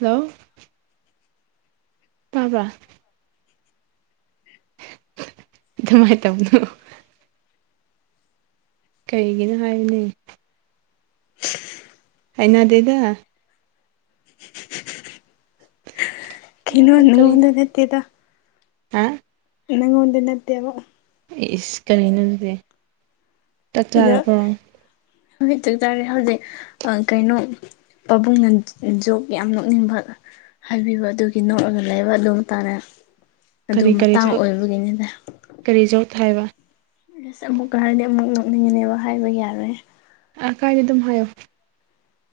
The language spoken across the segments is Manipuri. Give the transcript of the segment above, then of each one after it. ꯍꯜꯂꯣ ꯇꯥꯕꯔ ꯑꯗꯨꯃꯥꯏ ꯇꯧꯅꯣ ꯀꯩꯒꯤꯅꯣ ꯍꯥꯏꯌꯨꯅꯦ ꯍꯩꯅꯗꯦꯗ [unintelligible] ꯀꯩꯅꯣ ꯅꯪ ꯀꯔꯤꯅꯣ ꯅꯪꯉꯣꯟꯗ ꯍꯥ ꯅꯪꯉꯣꯡꯗ ꯅꯠꯇꯦꯕ ꯏꯁ ꯀꯔꯤꯅꯣ ꯑꯗꯨꯗꯤ ꯆꯥꯛ ꯑꯗꯣ ꯆꯥꯔꯕꯣ ꯍꯧꯖꯤꯛ ꯆꯥꯛ ꯆꯥꯔꯦ ꯍꯧꯖꯤꯛ ꯑꯥ ꯀꯩꯅꯣ ꯄꯥꯕꯨꯡꯅ ꯖꯣꯛꯀꯤ ꯌꯥꯝ ꯅꯣꯛꯅꯤꯡꯕ ꯍꯥꯏꯕꯤꯕ ꯑꯗꯨꯒꯤ ꯅꯣꯛꯑꯒ ꯂꯩꯕ ꯑꯗꯨꯝ ꯇꯥꯔꯦ ꯀꯔꯤ ꯀꯔꯤ ꯖꯣꯛ ꯀꯔꯤ ꯖꯣꯛ ꯍꯥꯏꯕ ꯑꯁ ꯑꯃꯨꯛꯀ ꯍꯥꯏꯔꯗꯤ ꯑꯃꯨꯛ ꯅꯣꯛꯅꯤꯡꯒꯅꯦꯕ ꯍꯥꯏꯕ ꯌꯥꯔꯣꯏ ꯑꯥ ꯀꯥꯏꯗꯦ ꯑꯗꯨꯝ ꯍꯥꯏꯌꯣ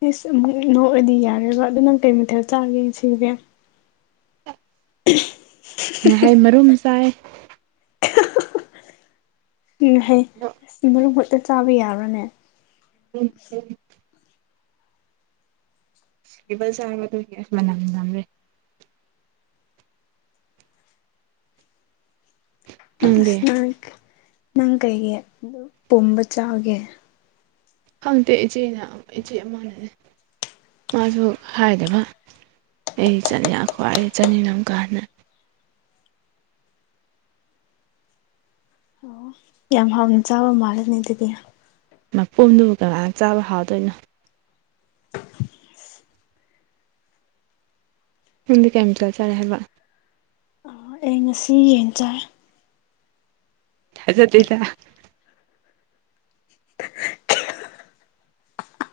ꯏꯁ ꯑꯃꯨꯛ ꯅꯣꯛꯑꯗꯤ ꯌꯥꯔꫭꯕ ꯑꯗꯨ ꯅꯪ ꯀꯩ ꯃꯊꯦꯜ ꯆꯥꯒꯦ ꯉꯁꯤꯒꯤꯗꯤ ꯉꯥꯍꯩ ꯃꯔꯨꯝ ꯆꯥꯏ ꯎꯝ ꯍꯩ ꯑꯁ ꯃꯔꯨ ꯈꯛꯇ ꯆꯥꯕ ꯌꯥꯕꯔꯅꯦ ꯎꯝ ꯎꯝ ꯆꯥꯔꯕ ꯃꯇꯨꯡꯒꯤ ꯑꯁ ꯃꯅꯝ ꯅꯝꯔꯦ ꯅꯪꯗꯤ ꯑꯁ ꯅꯪ ꯅꯪ ꯀꯩꯒꯤ ꯄꯨꯝꯕ ꯆꯥꯒꯦ ꯈꯪꯗꯦ ꯏꯆꯦꯅ ꯏꯆꯦ ꯑꯃꯥꯅꯅꯦ ꯃꯥꯁꯨ ꯍꯥꯏꯗꯕ ꯑꯩ ꯆꯠꯅꯤ ꯈ꯭ꯋꯥꯏ ꯆꯠꯅꯤꯡꯅꯀꯥꯟꯗ ꯑꯣ ꯌꯥꯝ ꯍꯥꯎꯅ ꯆꯥꯕ ꯃꯥꯜꯂꯦꯅꯦ ꯑꯗꯨꯗꯤ ꯃꯀꯨꯝꯗꯨꯕꯨ ꯀꯅꯥꯅ ꯆꯥꯕ ꯍꯥꯎꯗꯣꯏꯅꯣ ꯌꯨꯝꯗ ꯀꯌꯥꯝ ꯆꯠꯆꯔꯦ ꯍꯥꯏꯕ ꯑꯩ ꯉꯁꯤ ꯌꯦꯡ ꯆꯥꯏ ꯊꯖꯗꯦꯗ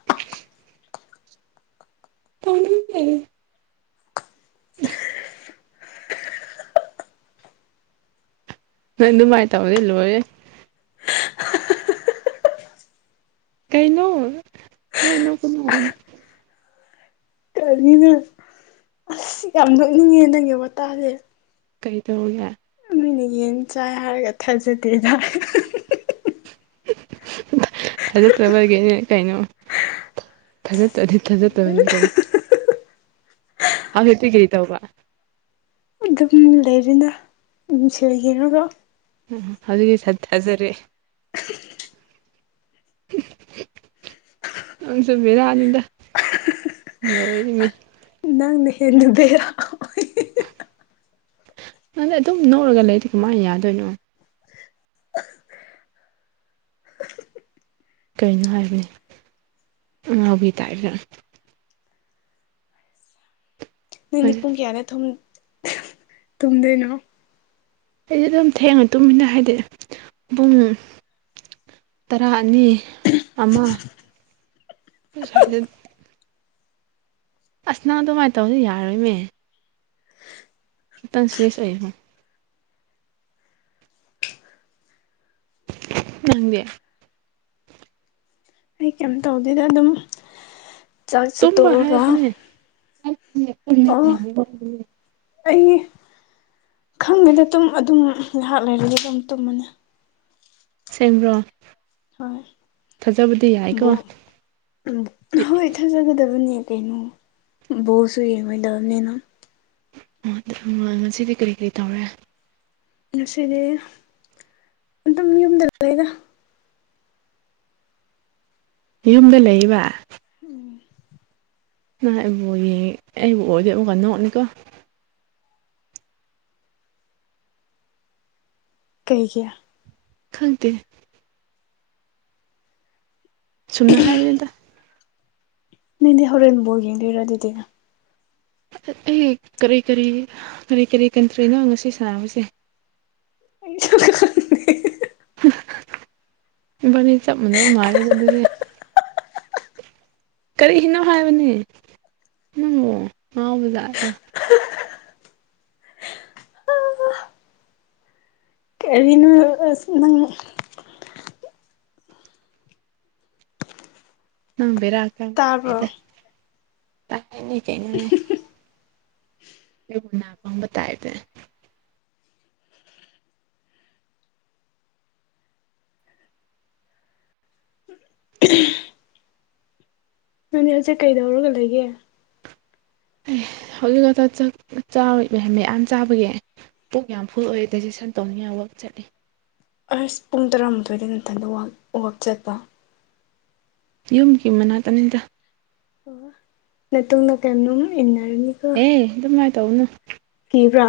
[inaudible] [unintelligible] ꯎꯝ ꯅꯣꯏ ꯑꯗꯨꯃꯥꯏ ꯇꯧꯔꯗꯤ ꯂꯣꯏꯔꯦ ꯀꯩꯅꯣ ꯑꯗꯨꯃꯥꯏ ꯅꯣꯛꯀꯅꯣ [unintelligible] ꯑꯁ ꯌꯥꯝ ꯅꯣꯛꯅꯤꯡꯉꯦ ꯅꯪꯒꯤ ꯋꯥꯇꯥꯖꯦ ꯀꯩ ꯇꯧꯔꯤꯒꯦ ꯌꯦꯟ ꯆꯥꯏ ꯍꯥꯏꯔꯒ ꯊꯥꯖꯗꯦꯗ ꯊꯥꯖꯠꯇꯔꯕꯒꯤꯅꯦ ꯀꯩꯅꯣ ꯊꯥꯖꯠꯇꯔꯥꯗꯤ ꯊꯥꯖꯠꯇꯕꯅꯤ ꯀꯩꯅꯣ ꯑꯃꯥ ꯍꯦꯠꯇꯤ ꯀꯩ ꯇꯧꯕ ꯑꯗꯨꯝ ꯂꯩꯔꯦꯗ ꯃꯤꯡꯁꯦꯜ ꯌꯦꯡꯔꯒ ꯎ ꯑꯗꯨꯒꯤ ꯆꯠꯖꯔꯦ [unintelligible] [inaudible] ꯅꯪꯁꯨ ꯕꯦꯔꯅꯤꯗ ꯂꯣꯏꯔꯦꯅꯦ ꯅꯪꯅ ꯍꯦꯟꯅ ꯕꯦ ꯑꯗꯨꯗꯤ ꯑꯗꯨꯝ ꯅꯣꯛꯔꯒ ꯂꯩꯔꯗꯤ ꯀꯃꯥꯏ ꯌꯥꯗꯣꯏꯅꯣ ꯀꯩꯅꯣ ꯍꯥꯏꯕꯅꯤ ꯑꯉꯥꯎꯕꯤ ꯇꯥꯏꯞꯇ ꯅꯪꯗꯤ ꯄꯨꯡ ꯑꯩꯗꯤ ꯀꯌꯥꯗ ꯊꯨꯝꯗꯣꯏꯅꯣ ꯑꯩꯗꯤ ꯑꯗꯨꯝ ꯊꯦꯡꯅ ꯇꯨꯝꯃꯤꯅ ꯍꯥꯏꯗꯤ ꯄꯨꯡ ꯇꯔꯥ ꯑꯅꯤ ꯑꯃ ꯁ꯭ꯋꯥꯏꯗ ꯑꯁ ꯅꯪ ꯑꯗꯨꯃꯥꯏꯅ ꯇꯧꯔꯗꯤ ꯌꯥꯔꯣꯏꯃꯦ [unintelligible] ꯅꯪꯗꯤ ꯑꯩ ꯀꯩꯝ ꯇꯧꯗꯦꯗ ꯑꯗꯨꯝ ꯆꯥꯛ ꯇꯨꯝꯕ ꯆꯥꯠꯇꯣꯛꯔꯒ ꯍꯥꯏꯕꯅꯦ ꯑꯣ ꯑꯩ ꯈꯪꯗꯦꯗ ꯑꯗꯨꯝ ꯑꯗꯨꯝ ꯉꯥꯏꯍꯥꯛ ꯂꯩꯔꯗꯤ ꯑꯗꯨꯝ ꯇꯨꯝꯃꯅꯤ ꯑꯁꯦꯡꯕ꯭ꯔꯣ ꯍꯣꯏ ꯊꯥꯖꯕꯗꯤ ꯌꯥꯏꯀꯣ ꯕꯣ ꯎꯝ ꯍꯣꯏ ꯊꯥꯖꯒꯗꯕꯅꯦ ꯀꯩꯅꯣ ꯕꯣꯜꯁꯨ ꯌꯦꯡꯉꯣꯏꯗꯝꯅꯤꯅ ꯑꯗꯨ ꯅꯨꯡꯉꯥꯏ ꯉꯁꯤꯗꯤ ꯀꯔꯤ ꯀꯔꯤ ꯇꯧꯔꯦ ꯉꯁꯤꯗꯤ ꯑꯗꯨꯝ ꯌꯨꯝꯗ ꯂꯩꯗ ꯌꯨꯝꯗ ꯂꯩꯌꯦꯕ ꯎꯝ ꯅ ꯑꯩꯕꯨ ꯌꯦꯡ ꯑꯩꯕꯨ ꯑꯣꯏꯗꯦꯕꯨ ꯀꯅ ꯑꯣꯔꯠꯅꯤꯀꯣ ꯀꯩꯒꯤ ꯈꯪꯗꯦ ꯆꯨꯝꯅ ꯍꯥꯏꯕꯅꯤꯗ ꯅꯗꯤ ꯍꯣꯔꯦꯟ ꯕꯣꯜ ꯌꯦꯡꯗꯣꯏꯔ ꯑꯗꯨꯗꯤ ꯑꯩ ꯀꯔꯤ ꯀꯔꯤ ꯀꯔꯤ ꯀꯔꯤ ꯀꯟꯇ꯭ꯔꯤꯅꯣ ꯉꯁꯤ ꯁꯥꯟꯅꯕꯁꯦ ꯑꯩ ꯏꯕꯥꯅꯤ ꯆꯞ ꯃꯥꯟꯅꯕ ꯑꯗꯨꯗꯗꯤ ꯀꯔꯤꯅꯣ ꯍꯥꯏꯕꯅꯦ ꯅꯪꯉꯣ ꯉꯥꯎꯕꯖꯥꯠꯂꯥ ꯀꯔꯤꯅꯣ ꯑꯁ ꯅꯪ ꯇꯥꯕ꯭ꯔꯣ ꯅꯪꯕꯤꯔꯀꯗꯅꯤ ꯀꯦ ꯅꯅꯦ ꯑꯩꯕꯨ ꯅꯥꯄꯪꯕ ꯇꯥꯏꯞꯇ ꯏ ꯅꯪꯗꯤ ꯍꯧꯖꯤꯛ ꯀꯩꯗꯧꯔꯒ ꯂꯩꯒꯦ ꯑꯦ ꯍꯧꯖꯤꯛꯀꯛꯇ ꯆꯥꯛ ꯆꯥꯕꯒꯤ ꯍꯥꯝꯅꯦ ꯃꯌꯥꯝ ꯆꯥꯕꯒꯤ ꯄꯨꯛ ꯌꯥꯝ ꯐꯨꯜ ꯑꯣꯏ ꯗꯥꯏꯖꯦꯁꯟ ꯇꯧꯅꯤꯡꯉꯥꯏ ꯋꯥꯛ ꯆꯠꯂꯤ ꯑꯁ ꯄꯨꯡ ꯇꯔꯥꯃꯥꯊꯣꯏꯗ ꯊꯟꯗ ꯋꯥꯛ ꯆꯠꯄ ꯌꯨꯝꯒꯤ ꯃꯅꯥꯛꯇꯅꯤꯗ ꯑꯣ ꯅꯠꯇꯨꯡꯗ ꯀꯩꯅꯣꯝ ꯏꯟꯅꯔꯅꯤ ꯑꯦ ꯑꯗꯨꯝꯃꯥꯏ ꯇꯧꯒꯅꯨ ꯀꯤꯕ꯭ꯔꯥ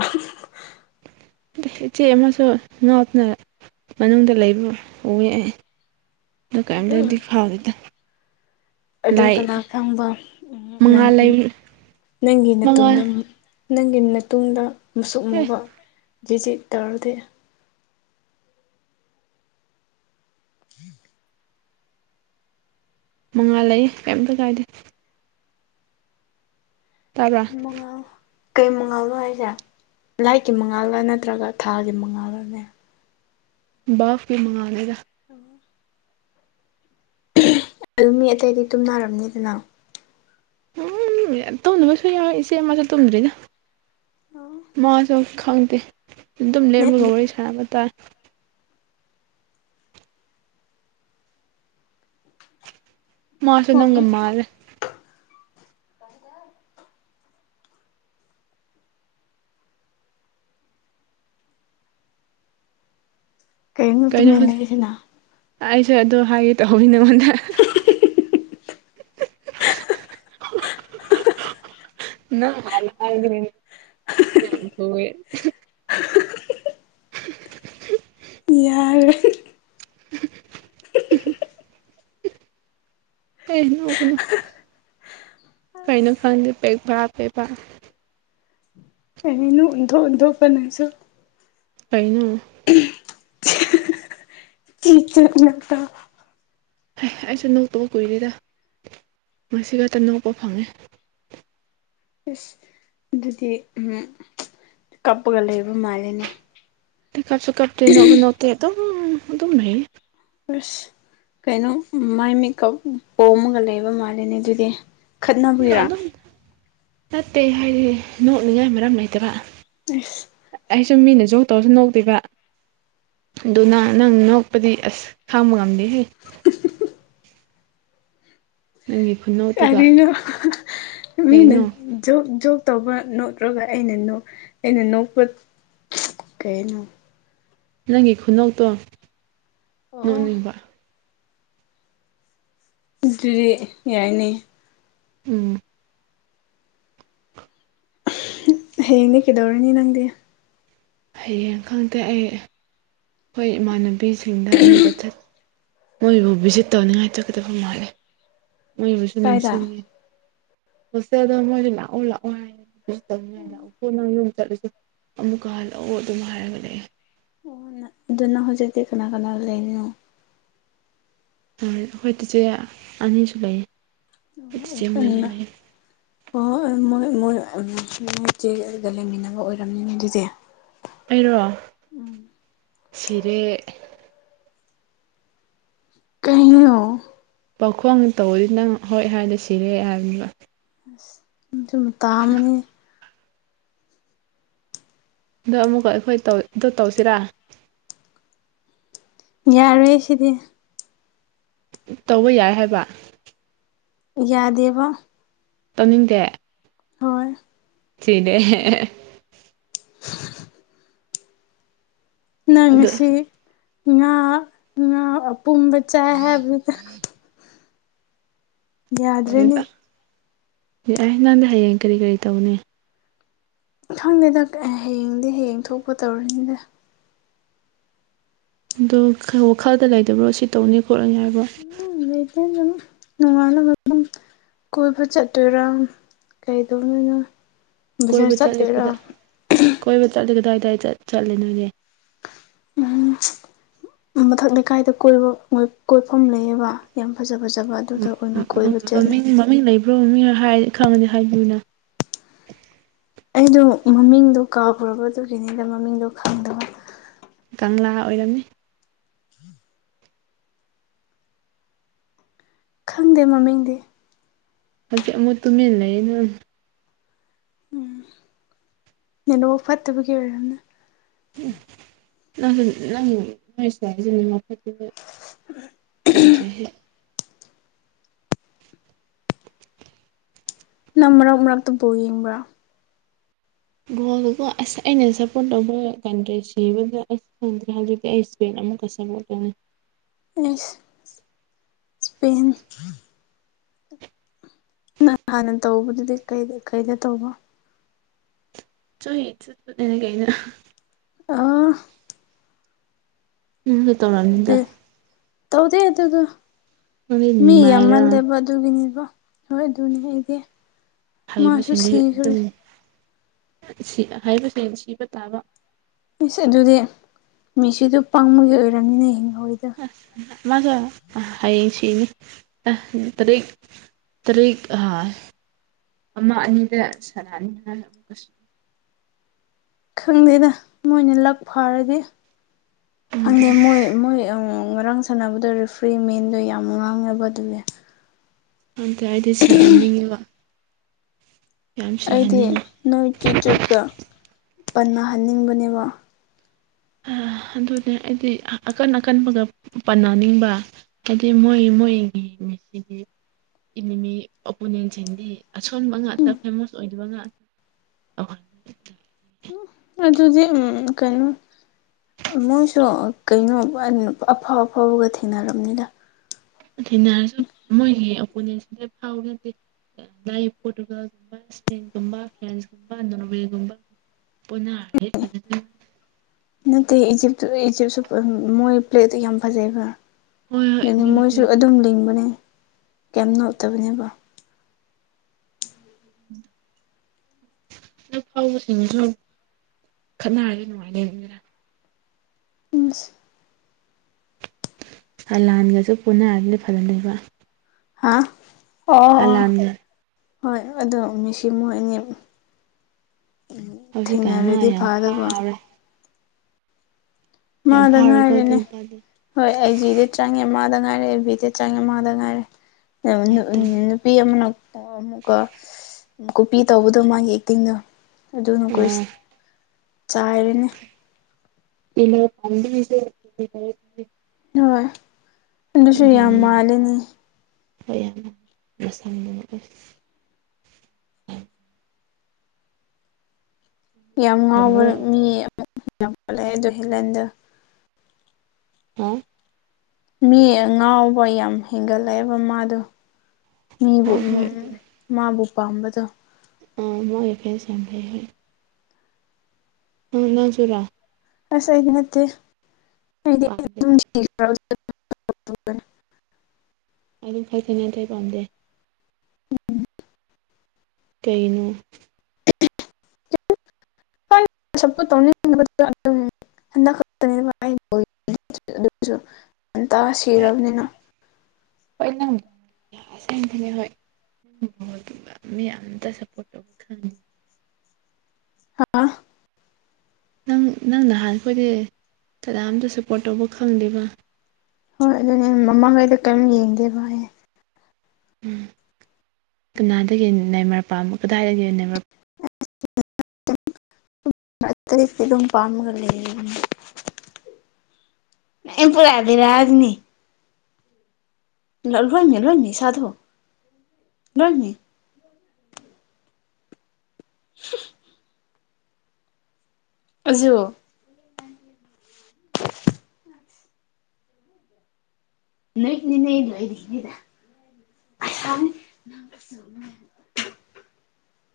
ꯑꯗꯨ ꯏꯆꯦ ꯑꯃꯁꯨ ꯂꯣꯠꯅ ꯃꯅꯨꯡꯗ ꯂꯩꯕ ꯎꯌꯦ ꯑꯗꯨ ꯗꯨꯀꯥꯟꯗꯗꯤ ꯐꯥꯎꯗꯦꯗ ꯑꯗꯨ ꯂꯥꯏ ꯀꯅꯥ ꯈꯪꯕ ꯃꯉꯥ ꯅꯪ ꯂꯩ ꯅꯪꯒꯤ ꯃꯉꯥ ꯅꯇꯨꯡꯗ ꯑꯃꯨꯛ ꯅꯪꯒꯤ ꯅꯇꯨꯡꯗ ꯃꯨꯁꯨꯛ ꯑꯦ ꯃꯨꯕ ꯖꯤꯖꯤꯠ ꯇꯧꯔꯗꯤ [inaudible] ꯃꯉꯥꯜ ꯂꯩꯌꯦ ꯀꯩꯝꯇ ꯀꯥꯏꯗꯦ ꯇꯕ꯭ꯔꯥ ꯃꯉꯥꯜ ꯀꯩ ꯃꯉꯥꯜꯂꯣ ꯍꯥꯏꯁꯦ ꯂꯥꯏꯠꯀꯤ ꯃꯉꯥꯜꯂ ꯅꯠꯇ꯭ꯔꯒ ꯊꯥꯒꯤ ꯃꯉꯥꯜꯂꯅꯦ ꯕꯥꯜꯐꯀꯤ ꯃꯉꯥꯜꯅꯤꯗ [unintelligible] ꯑꯗꯨ ꯃꯤ ꯑꯇꯩꯗꯤ ꯇꯨꯝꯅꯔꯝꯅꯤꯗꯅ ꯎꯝ ꯇꯧꯗꯕꯁꯨ ꯌꯥꯎꯋꯦ ꯏꯆꯦ ꯑꯃꯥꯗꯣ ꯇꯧꯗ꯭ꯔꯤꯗ ꯃꯥꯁꯨ ꯈꯪꯗꯦ ꯑꯗꯨꯝ ꯂꯦꯝꯃꯒ ꯋꯥꯔꯤ ꯁꯥꯥꯟꯅꯕ ꯇꯥꯥꯏ ꯃꯥꯁꯨ ꯅꯪꯒ ꯑꯣ ꯃꯥꯜꯂꯦ ꯀꯩꯅꯣ ꯇꯨꯃꯤꯟ ꯂꯩꯔꯤꯁꯤꯅ ꯑꯩꯁꯨ ꯑꯗꯣ ꯍꯥꯏꯒꯦ ꯇꯧꯕꯅꯤ ꯅꯉꯣꯟꯗ [unintelligible] [unintelligible] [unintelligible] ꯌꯥꯔꯦ [unintelligible] [unintelligible] [unintelligible] ꯀꯩꯅꯣ [unintelligible] ꯍ ꯑꯩꯁꯨ ꯅꯣꯛꯇꯕ ꯀꯨꯏꯔꯦꯗ ꯉꯁꯤ ꯈꯛꯇ ꯅꯣꯛꯄ ꯐꯪꯉꯦ ꯑꯁ ꯑꯗꯨꯗꯤ ꯎ ꯀꯞꯄꯒ ꯂꯩꯕ ꯃꯥꯜꯂꯦꯅꯦ [unintelligible] ꯑꯁ ꯀꯩꯅꯣ ꯃꯥꯏ ꯃꯤꯠꯀ ꯄꯣꯝꯃꯒ ꯂꯩꯕ ꯃꯥꯜꯂꯦꯅꯦ ꯑꯗꯨꯗꯤ ꯑ ꯈꯠꯅꯕꯒꯤꯔꯥ ꯑꯗꯨꯝ ꯅꯠꯇꯦ ꯍꯥꯏꯗꯤ ꯅꯣꯛꯅꯤꯡꯉꯥꯏ ꯃꯔꯝ ꯂꯩꯇꯕ ꯏꯁ ꯑꯩꯁꯨ ꯃꯤꯅꯥ ꯖꯣꯛ ꯇꯦꯔꯁꯨ ꯅꯣꯛꯇꯦꯕꯥ ꯑꯗꯨꯅ ꯅꯪ ꯅꯣꯛꯄꯗꯤ ꯑꯁ ꯈꯥꯡꯕ ꯉꯝꯗꯦꯍꯦ ꯅꯪꯒꯤ ꯈꯨꯅꯣꯛ ꯀꯔꯤꯅ ꯃꯤꯅ ꯀꯩꯅꯣ ꯖꯣꯞ ꯖꯣꯞ ꯇꯧꯕ ꯅꯣꯛꯔꯒ ꯑꯩꯅ ꯑꯩꯅ ꯅꯣꯛꯄ ꯀꯩꯅꯣ ꯅꯪꯒꯤ ꯈꯨꯅꯣꯛꯇꯣ ꯑꯣ ꯅꯣꯛꯅꯤꯡꯕ ꯑꯗꯨꯗꯤ ꯌꯥꯏꯅꯦ ꯎꯝ ꯍꯌꯦꯡꯗꯤ ꯀꯩꯗꯧꯔꯅꯤ ꯅꯪꯗꯤ ꯍꯌꯦꯡ ꯈꯪꯗꯦ ꯑꯩ ꯑꯩꯈꯣꯏ ꯏꯃꯥꯟꯅꯕꯤꯁꯤꯡꯗ ꯑꯃꯨꯛꯀ ꯆꯠ ꯃꯣꯏꯕꯨ ꯚꯤꯖꯤꯠ ꯇꯧꯅꯤꯡꯉꯥꯏ ꯆꯠꯀꯗꯕ ꯃꯥꯜꯂꯤ ꯃꯣꯏꯕꯨꯁꯨ ꯀꯥꯏꯗ ꯅꯤꯡꯁꯤꯡꯉꯦ ꯍꯣꯁꯇꯦꯜꯗꯣ ꯃꯣꯏꯗꯤ ꯂꯥꯛꯑꯣ ꯂꯥꯛꯑꯣ ꯍꯥꯏꯑꯦ [unintelligible] ꯑꯣ ꯅ ꯑꯗꯨꯅ ꯍꯧꯖꯤꯛꯇꯤ ꯀꯅꯥ ꯀꯅꯥ ꯂꯩꯔꯤꯅꯣ ꯑꯩꯈꯣꯏ ꯆꯤꯆꯦ ꯑꯅꯤꯁꯨ ꯂꯩꯌꯦ [unintelligible] ꯑꯩꯈꯣꯏ ꯆꯤꯆꯦ ꯃꯣꯏꯒ ꯂꯩꯌꯦ ꯑꯣ ꯃꯣꯏ ꯃꯣꯏ ꯃꯣꯏꯆꯦꯗ ꯂꯩꯃꯤꯟꯅꯕ ꯑꯣꯏꯔꯝꯅꯤ ꯑꯗꯨꯗꯤ ꯑꯩꯔꯣ ꯎꯝ ꯁꯤꯔꯦ ꯀꯩꯅꯣ ꯄꯥꯎꯈꯣꯡ ꯇꯧꯋꯦ ꯅꯪ ꯍꯣꯏ ꯍꯥꯏꯗ ꯁꯤꯔꯦ ꯍꯥꯏꯕꯅꯤꯗ [unintelligible] ꯑꯗꯣ ꯑꯃꯨꯛꯀ ꯑꯩꯈꯣꯏ ꯇꯧ ꯑꯗꯨ ꯇꯧꯁꯤꯔꯥ ꯌꯥꯔꯣꯏꯌꯦ ꯁꯤꯗꯤ ꯇꯧꯕ ꯌꯥꯏ ꯍꯥꯏꯕ ꯌꯥꯗꯦꯕ ꯇꯧꯅꯤꯡꯗꯦ ꯍꯣꯏ ꯁꯤꯅꯦ ꯅꯪ ꯑꯗꯣ ꯉꯥꯁꯤ ꯉꯥ ꯉꯥ ꯑꯄꯨꯝꯕ ꯆꯥꯏ ꯍꯥꯏꯕꯗꯣ ꯌꯥꯗ꯭ꯔꯦꯅꯦ [unintelligible] ꯈꯪꯗꯦꯗ ꯍꯌꯦꯡꯗꯤ ꯍꯌꯦꯡ ꯊꯣꯛꯄ ꯇꯧꯔꯅꯤꯗ ꯑꯗꯣ ꯋꯥꯈꯜꯗ ꯂꯩꯗꯕ꯭ꯔꯣ ꯁꯤ ꯇꯧꯅꯤ ꯈꯣꯠꯂꯅꯤ ꯍꯥꯏꯕꯗꯣ [unintelligible] ꯀꯣꯏꯕ ꯆꯠꯇꯣꯏꯔꯥ ꯀꯩꯗꯧꯅꯤꯅꯣ ꯀꯣꯏꯕ ꯆꯠꯂꯤꯗꯨꯗ ꯀꯣꯏꯕ ꯆꯠꯂꯤ ꯀꯗꯥꯏꯗꯥꯏ ꯆꯠꯂꯦ ꯅꯣꯏꯗꯤ ꯎ ꯃꯊꯪꯗꯤ ꯀꯥꯏꯗ ꯀꯣꯏꯕ ꯀꯣꯏꯐꯝ ꯂꯩꯌꯦꯕ ꯌꯥꯝ ꯐꯖꯕ ꯖꯕ ꯑꯗꯨꯗ ꯑꯣꯏꯅ ꯀꯣꯏꯕ ꯆꯠꯂꯦ ꯃꯤ ꯂꯩꯕ꯭ꯔꯣ ꯃꯤꯅ ꯍꯥꯏ ꯈꯪꯉꯗꯤ ꯍꯥꯏꯕꯤꯌꯨꯅ ꯑꯩꯗꯣ ꯃꯃꯤꯡꯗꯣ ꯀꯥꯎꯈꯔꯕꯗꯨꯒꯤꯅꯤꯗ ꯃꯃꯤꯡꯗꯣ ꯈꯪꯗꯕ ꯀꯪꯂꯥ ꯑꯣꯏꯔꯝꯅꯤ ꯈꯪꯗꯦ ꯃꯃꯤꯡꯗꯤ ꯍꯧꯖꯤꯛ ꯑꯃꯨꯛ ꯇꯨꯃꯤꯟꯅ ꯂꯩ ꯑꯗꯨ ꯎꯝ ꯅꯦꯅꯣ ꯐꯠꯇꯕꯒꯤ ꯑꯣꯏꯔꯝꯅꯤ ꯎ ꯅ ꯁ ꯐ [unintelligible] [unintelligible] [inaudible] ꯅꯪ ꯃꯔꯛ ꯃꯔꯛꯇ ꯕꯣꯜ ꯌꯦꯡꯕ꯭ꯔꯥ ꯕꯣꯜ ꯑꯁ ꯑꯩꯅ ꯁꯞꯄꯣꯔꯠ ꯇꯧꯕ ꯀꯟꯗ꯭ꯔꯦ ꯁꯤꯕꯗ ꯑꯁꯪꯗ꯭ꯔꯦ ꯍꯧꯖꯤꯛꯇꯤ ꯑꯩ ꯑꯃꯛꯀꯥ ꯆꯥꯡꯂꯛꯂꯅꯤꯄꯦ ꯑꯦꯁ ꯁ꯭ꯄꯦꯟ ꯅꯪ ꯍꯥꯟꯅ ꯇꯧꯕꯗꯨꯗꯤ ꯀꯩꯗ ꯀꯩꯗ ꯇꯧꯕ ꯆ ꯏꯅꯦ ꯀꯩꯅꯅ ꯑꯥ ꯎꯁꯨ ꯇꯧꯔꯅꯤꯗ ꯇꯧꯗꯦ ꯑꯗꯨꯗ ꯅꯪꯗꯤ ꯃꯤ ꯑ ꯅꯤꯃꯥꯏꯔꯣ ꯑꯦꯜꯕ ꯑꯗꯨꯒꯤꯅꯦꯕꯣ ꯍꯣꯏ ꯑꯗꯨꯅꯦ ꯑꯩꯗꯤ ꯃꯥꯁꯨ ꯍꯩꯕꯁꯤꯡꯗꯤ ꯁꯤꯈ꯭ꯔꯦ ꯑꯗꯨꯝ ꯍꯩꯕꯁꯤꯡ ꯁꯤꯕ ꯇꯥꯕ ꯃꯤꯁ ꯑꯗꯨꯗꯤ ꯃꯤꯁꯤꯗꯨ ꯄꯥꯡꯕꯒꯤ ꯑꯣꯏꯔꯕꯝꯅꯤꯅ ꯍꯤꯡꯍꯧꯤꯗ ꯃꯥꯖꯥ ꯍꯥꯏꯌꯦꯡ ꯁꯤꯅꯤ ꯑ ꯇꯔ ꯇꯔꯤꯛ ꯍꯥꯏ ꯑꯃ ꯑꯅꯤꯗ ꯁꯅꯥꯅꯤ ꯍꯥꯏ ꯈꯪꯗꯦꯗ ꯃꯣꯏꯅ ꯂꯛ ꯐꯥꯔꯗꯤ ꯈꯪꯗ꯭ꯔꯦ ꯈꯪꯗꯦ ꯃꯣꯏ ꯃꯣꯏ ꯉꯔꯥꯡ ꯁꯥꯟꯅꯕꯗꯣ ꯔꯤꯐ꯭ꯔꯤꯃꯦꯟꯗꯣ ꯌꯥꯝ ꯉꯥꯡꯅꯕ ꯑꯗꯨꯅꯦ ꯑꯇ ꯑꯩꯗꯤ ꯁꯤꯍꯟꯅꯤꯡꯉꯤꯕ ꯑꯩꯗꯤ ꯅꯣꯏ ꯆꯤꯠ ꯆꯨꯠꯀ ꯄꯅꯍꯟꯅꯤꯡꯕꯅꯦꯕ ꯑꯗꯨꯅꯦ ꯑꯩꯗꯤ ꯑꯀꯟ ꯑꯀꯟꯕꯒ ꯄꯅꯅꯤꯡꯕ ꯀꯗꯤ ꯃꯣꯏ ꯃꯣꯏ ꯃꯁꯤ ꯏꯅꯦꯃꯤ ꯑꯣꯄꯣꯅꯦꯟꯁꯤꯡꯗꯤ ꯑꯁꯣꯟꯕ ꯉꯥꯛꯇ ꯐꯦꯃꯁ ꯑꯣꯏꯗꯕ ꯉꯇ ꯑ ꯑꯗꯨ ꯑꯗꯨꯗꯤ ꯎꯝ ꯀꯩꯅꯣ ꯃꯣꯏꯁꯨ ꯀꯩꯅꯣ ꯑꯐꯥꯎ ꯑꯐꯥꯎꯕꯒ ꯊꯦꯡꯅꯔꯕꯅꯤꯗ ꯊꯦꯡꯅꯔꯁꯨ ꯃꯣꯏꯒꯤ ꯑꯣꯄꯣꯅꯦꯟꯁꯤꯡꯗ ꯐꯥꯎ ꯅꯗꯦ ꯏ ꯄꯣꯔꯇꯨꯒꯜꯒꯨꯝꯕ ꯁꯄꯦꯟꯒꯨꯝꯕ ꯐ꯭ꯔꯥꯟꯁꯀꯨꯝꯕ ꯅꯣꯔꯃꯦꯌꯥꯒꯨꯝꯕ ꯄꯨꯟꯅ ꯍꯥꯏ ꯅꯠꯇꯦ ꯏꯖꯤꯞꯇꯨꯗ ꯏꯖꯤꯞꯁꯨ ꯃꯣꯏ ꯄ꯭ꯂꯦꯠꯇꯣ ꯌꯥꯝ ꯐꯖꯩꯕ ꯍꯣꯏ ꯍꯣꯏ ꯑꯗꯨ ꯑꯗꯨꯕꯨꯗꯤ ꯃꯣꯏꯁꯨ ꯍꯣꯏ ꯑꯗꯨꯝ ꯂꯤꯡꯕꯅꯦ ꯀ ꯅꯣꯇꯕꯅꯦꯕ ꯎ ꯍꯗꯛ ꯐꯥꯎꯕꯁꯤꯡꯗꯨꯁꯨ ꯈꯠꯅꯔꯗꯤ ꯅꯨꯡꯉꯥꯏꯅꯩ ꯑꯗꯨꯅ ꯎꯝ ꯂꯥꯟꯒꯁꯨ ꯄꯨꯅꯔꯒꯗꯤ ꯐꯅ ꯂꯩꯣꯏꯕ ꯍꯥꯥ ꯍꯂꯗ ꯍꯣꯏ ꯑꯗꯣ ꯃꯤꯁꯤ ꯃꯣꯏ ꯑꯅꯤ ꯎꯝ ꯍꯧꯖꯤꯛꯀꯥꯟ ꯃꯥ ꯊꯦꯡꯅꯔꯗꯤ ꯐ ꯌꯥꯝ ꯑꯗꯨꯕ ꯐꯥꯎꯔꯦ ꯌꯥꯝ ꯃꯥꯗ ꯐꯥꯎꯔꯦꯀꯣ ꯑꯗꯨ ꯉꯥꯏꯔꯦꯅꯦ ꯅꯨꯄꯥꯗꯣ ꯍꯣꯏ ꯑꯩ ꯖꯤꯗ ꯆꯪꯉꯦ ꯑꯃꯗ ꯉꯥꯏꯔꯦ ꯑꯦ ꯕꯤꯗ ꯆꯪꯉꯦ ꯑꯃꯗ ꯉꯥꯏꯔꯦ ꯎ ꯅꯨꯄꯤ ꯑꯃꯅ ꯑꯃꯨꯛꯀ ꯀꯄꯤ ꯇꯧꯕꯗꯣ ꯃꯥꯒꯤ ꯑꯦꯛꯇꯤꯡꯗꯣ ꯑꯗꯨꯅꯈꯣꯏ ꯑꯥ ꯆꯥꯏꯔꯦꯅꯦ ꯄꯁ ꯍꯣꯏ ꯑꯗꯨꯁꯨ ꯌꯥꯝ ꯃꯥꯜꯂꯤꯅꯤ ꯍ ꯌꯥꯝꯅ ꯃꯁꯥ ꯃꯛ ꯑꯣꯏ ꯌꯥꯝ ꯉꯥꯎꯕ ꯀꯩꯅꯣ ꯃꯤ ꯑꯃꯨꯂꯑꯦ ꯑꯣ ꯍꯦꯂꯦꯟꯗ ꯍꯥꯝ ꯃꯤ ꯉꯥꯎꯕ ꯌꯥꯝ ꯍꯦꯟꯒꯠꯂꯛꯑꯦꯕ ꯃꯥꯗꯣ ꯃꯤꯕꯨ ꯍꯣꯏ ꯎꯝ ꯍꯣꯏ ꯃꯥꯕꯨ ꯄꯥꯝꯕꯗꯣ ꯑ ꯃꯣꯏ ꯑꯦꯐꯦ ꯆꯝꯚꯥꯏ ꯍ ꯑ ꯅꯖꯨꯔꯥ ꯍꯁ ꯍꯥꯏꯗ ꯅꯠꯇꯦ ꯑꯩꯗꯤ ꯍ [unintelligible] ꯇꯣꯏ ꯑꯗꯨꯝ ꯈꯖ ꯅꯥꯇꯩ ꯄꯥꯝꯗꯦ ꯎ ꯀꯩꯅꯣ ꯁꯄꯣꯠ ꯇꯧꯅꯤꯡ ꯍꯟꯗꯛꯛꯇ ꯉꯟꯇꯥ ꯁꯤꯔꯕꯅꯤꯅ ꯄꯩꯅ ꯑꯁꯦꯡꯅꯦ ꯍꯣꯏ ꯑꯗꯨꯒ ꯃꯤ ꯑ ꯑꯃꯇ ꯁꯞꯄꯣꯔꯠ ꯇꯧꯕ ꯈꯪꯉꯦ ꯍꯥꯥ ꯅꯪ ꯅꯪ ꯅꯍꯥꯟ ꯑꯩꯈꯣꯏꯗꯤ ꯀꯅꯥꯝꯇ ꯁꯄꯣꯔꯠ ꯇꯧꯕ ꯈꯪꯗꯦꯕ ꯍꯣꯏ ꯑꯗꯨꯅꯦ ꯃꯃꯥꯡꯉꯩꯗ ꯀꯔꯤꯝ ꯌꯦꯡꯗꯦꯕꯚꯥꯏꯌꯦꯦ ꯎꯝ ꯀꯅꯥꯗꯒꯤ ꯅꯃꯔꯝ ꯀꯗꯥꯏꯗꯒꯤ ꯑꯠꯇꯇꯩ ꯁꯔꯨꯝ ꯄꯥꯟꯒ ꯑꯝ ꯄꯨꯔꯥꯕꯤꯔꯥꯑ ꯑꯗꯨꯅꯤ ꯂꯣꯏꯃꯤ ꯂꯣꯏꯃꯤ ꯁꯥꯙꯨ ꯂꯣꯏꯃꯤ ꯑꯗꯨꯖ ꯅꯣꯏꯅꯤ ꯅ ꯂꯏꯗꯅꯤ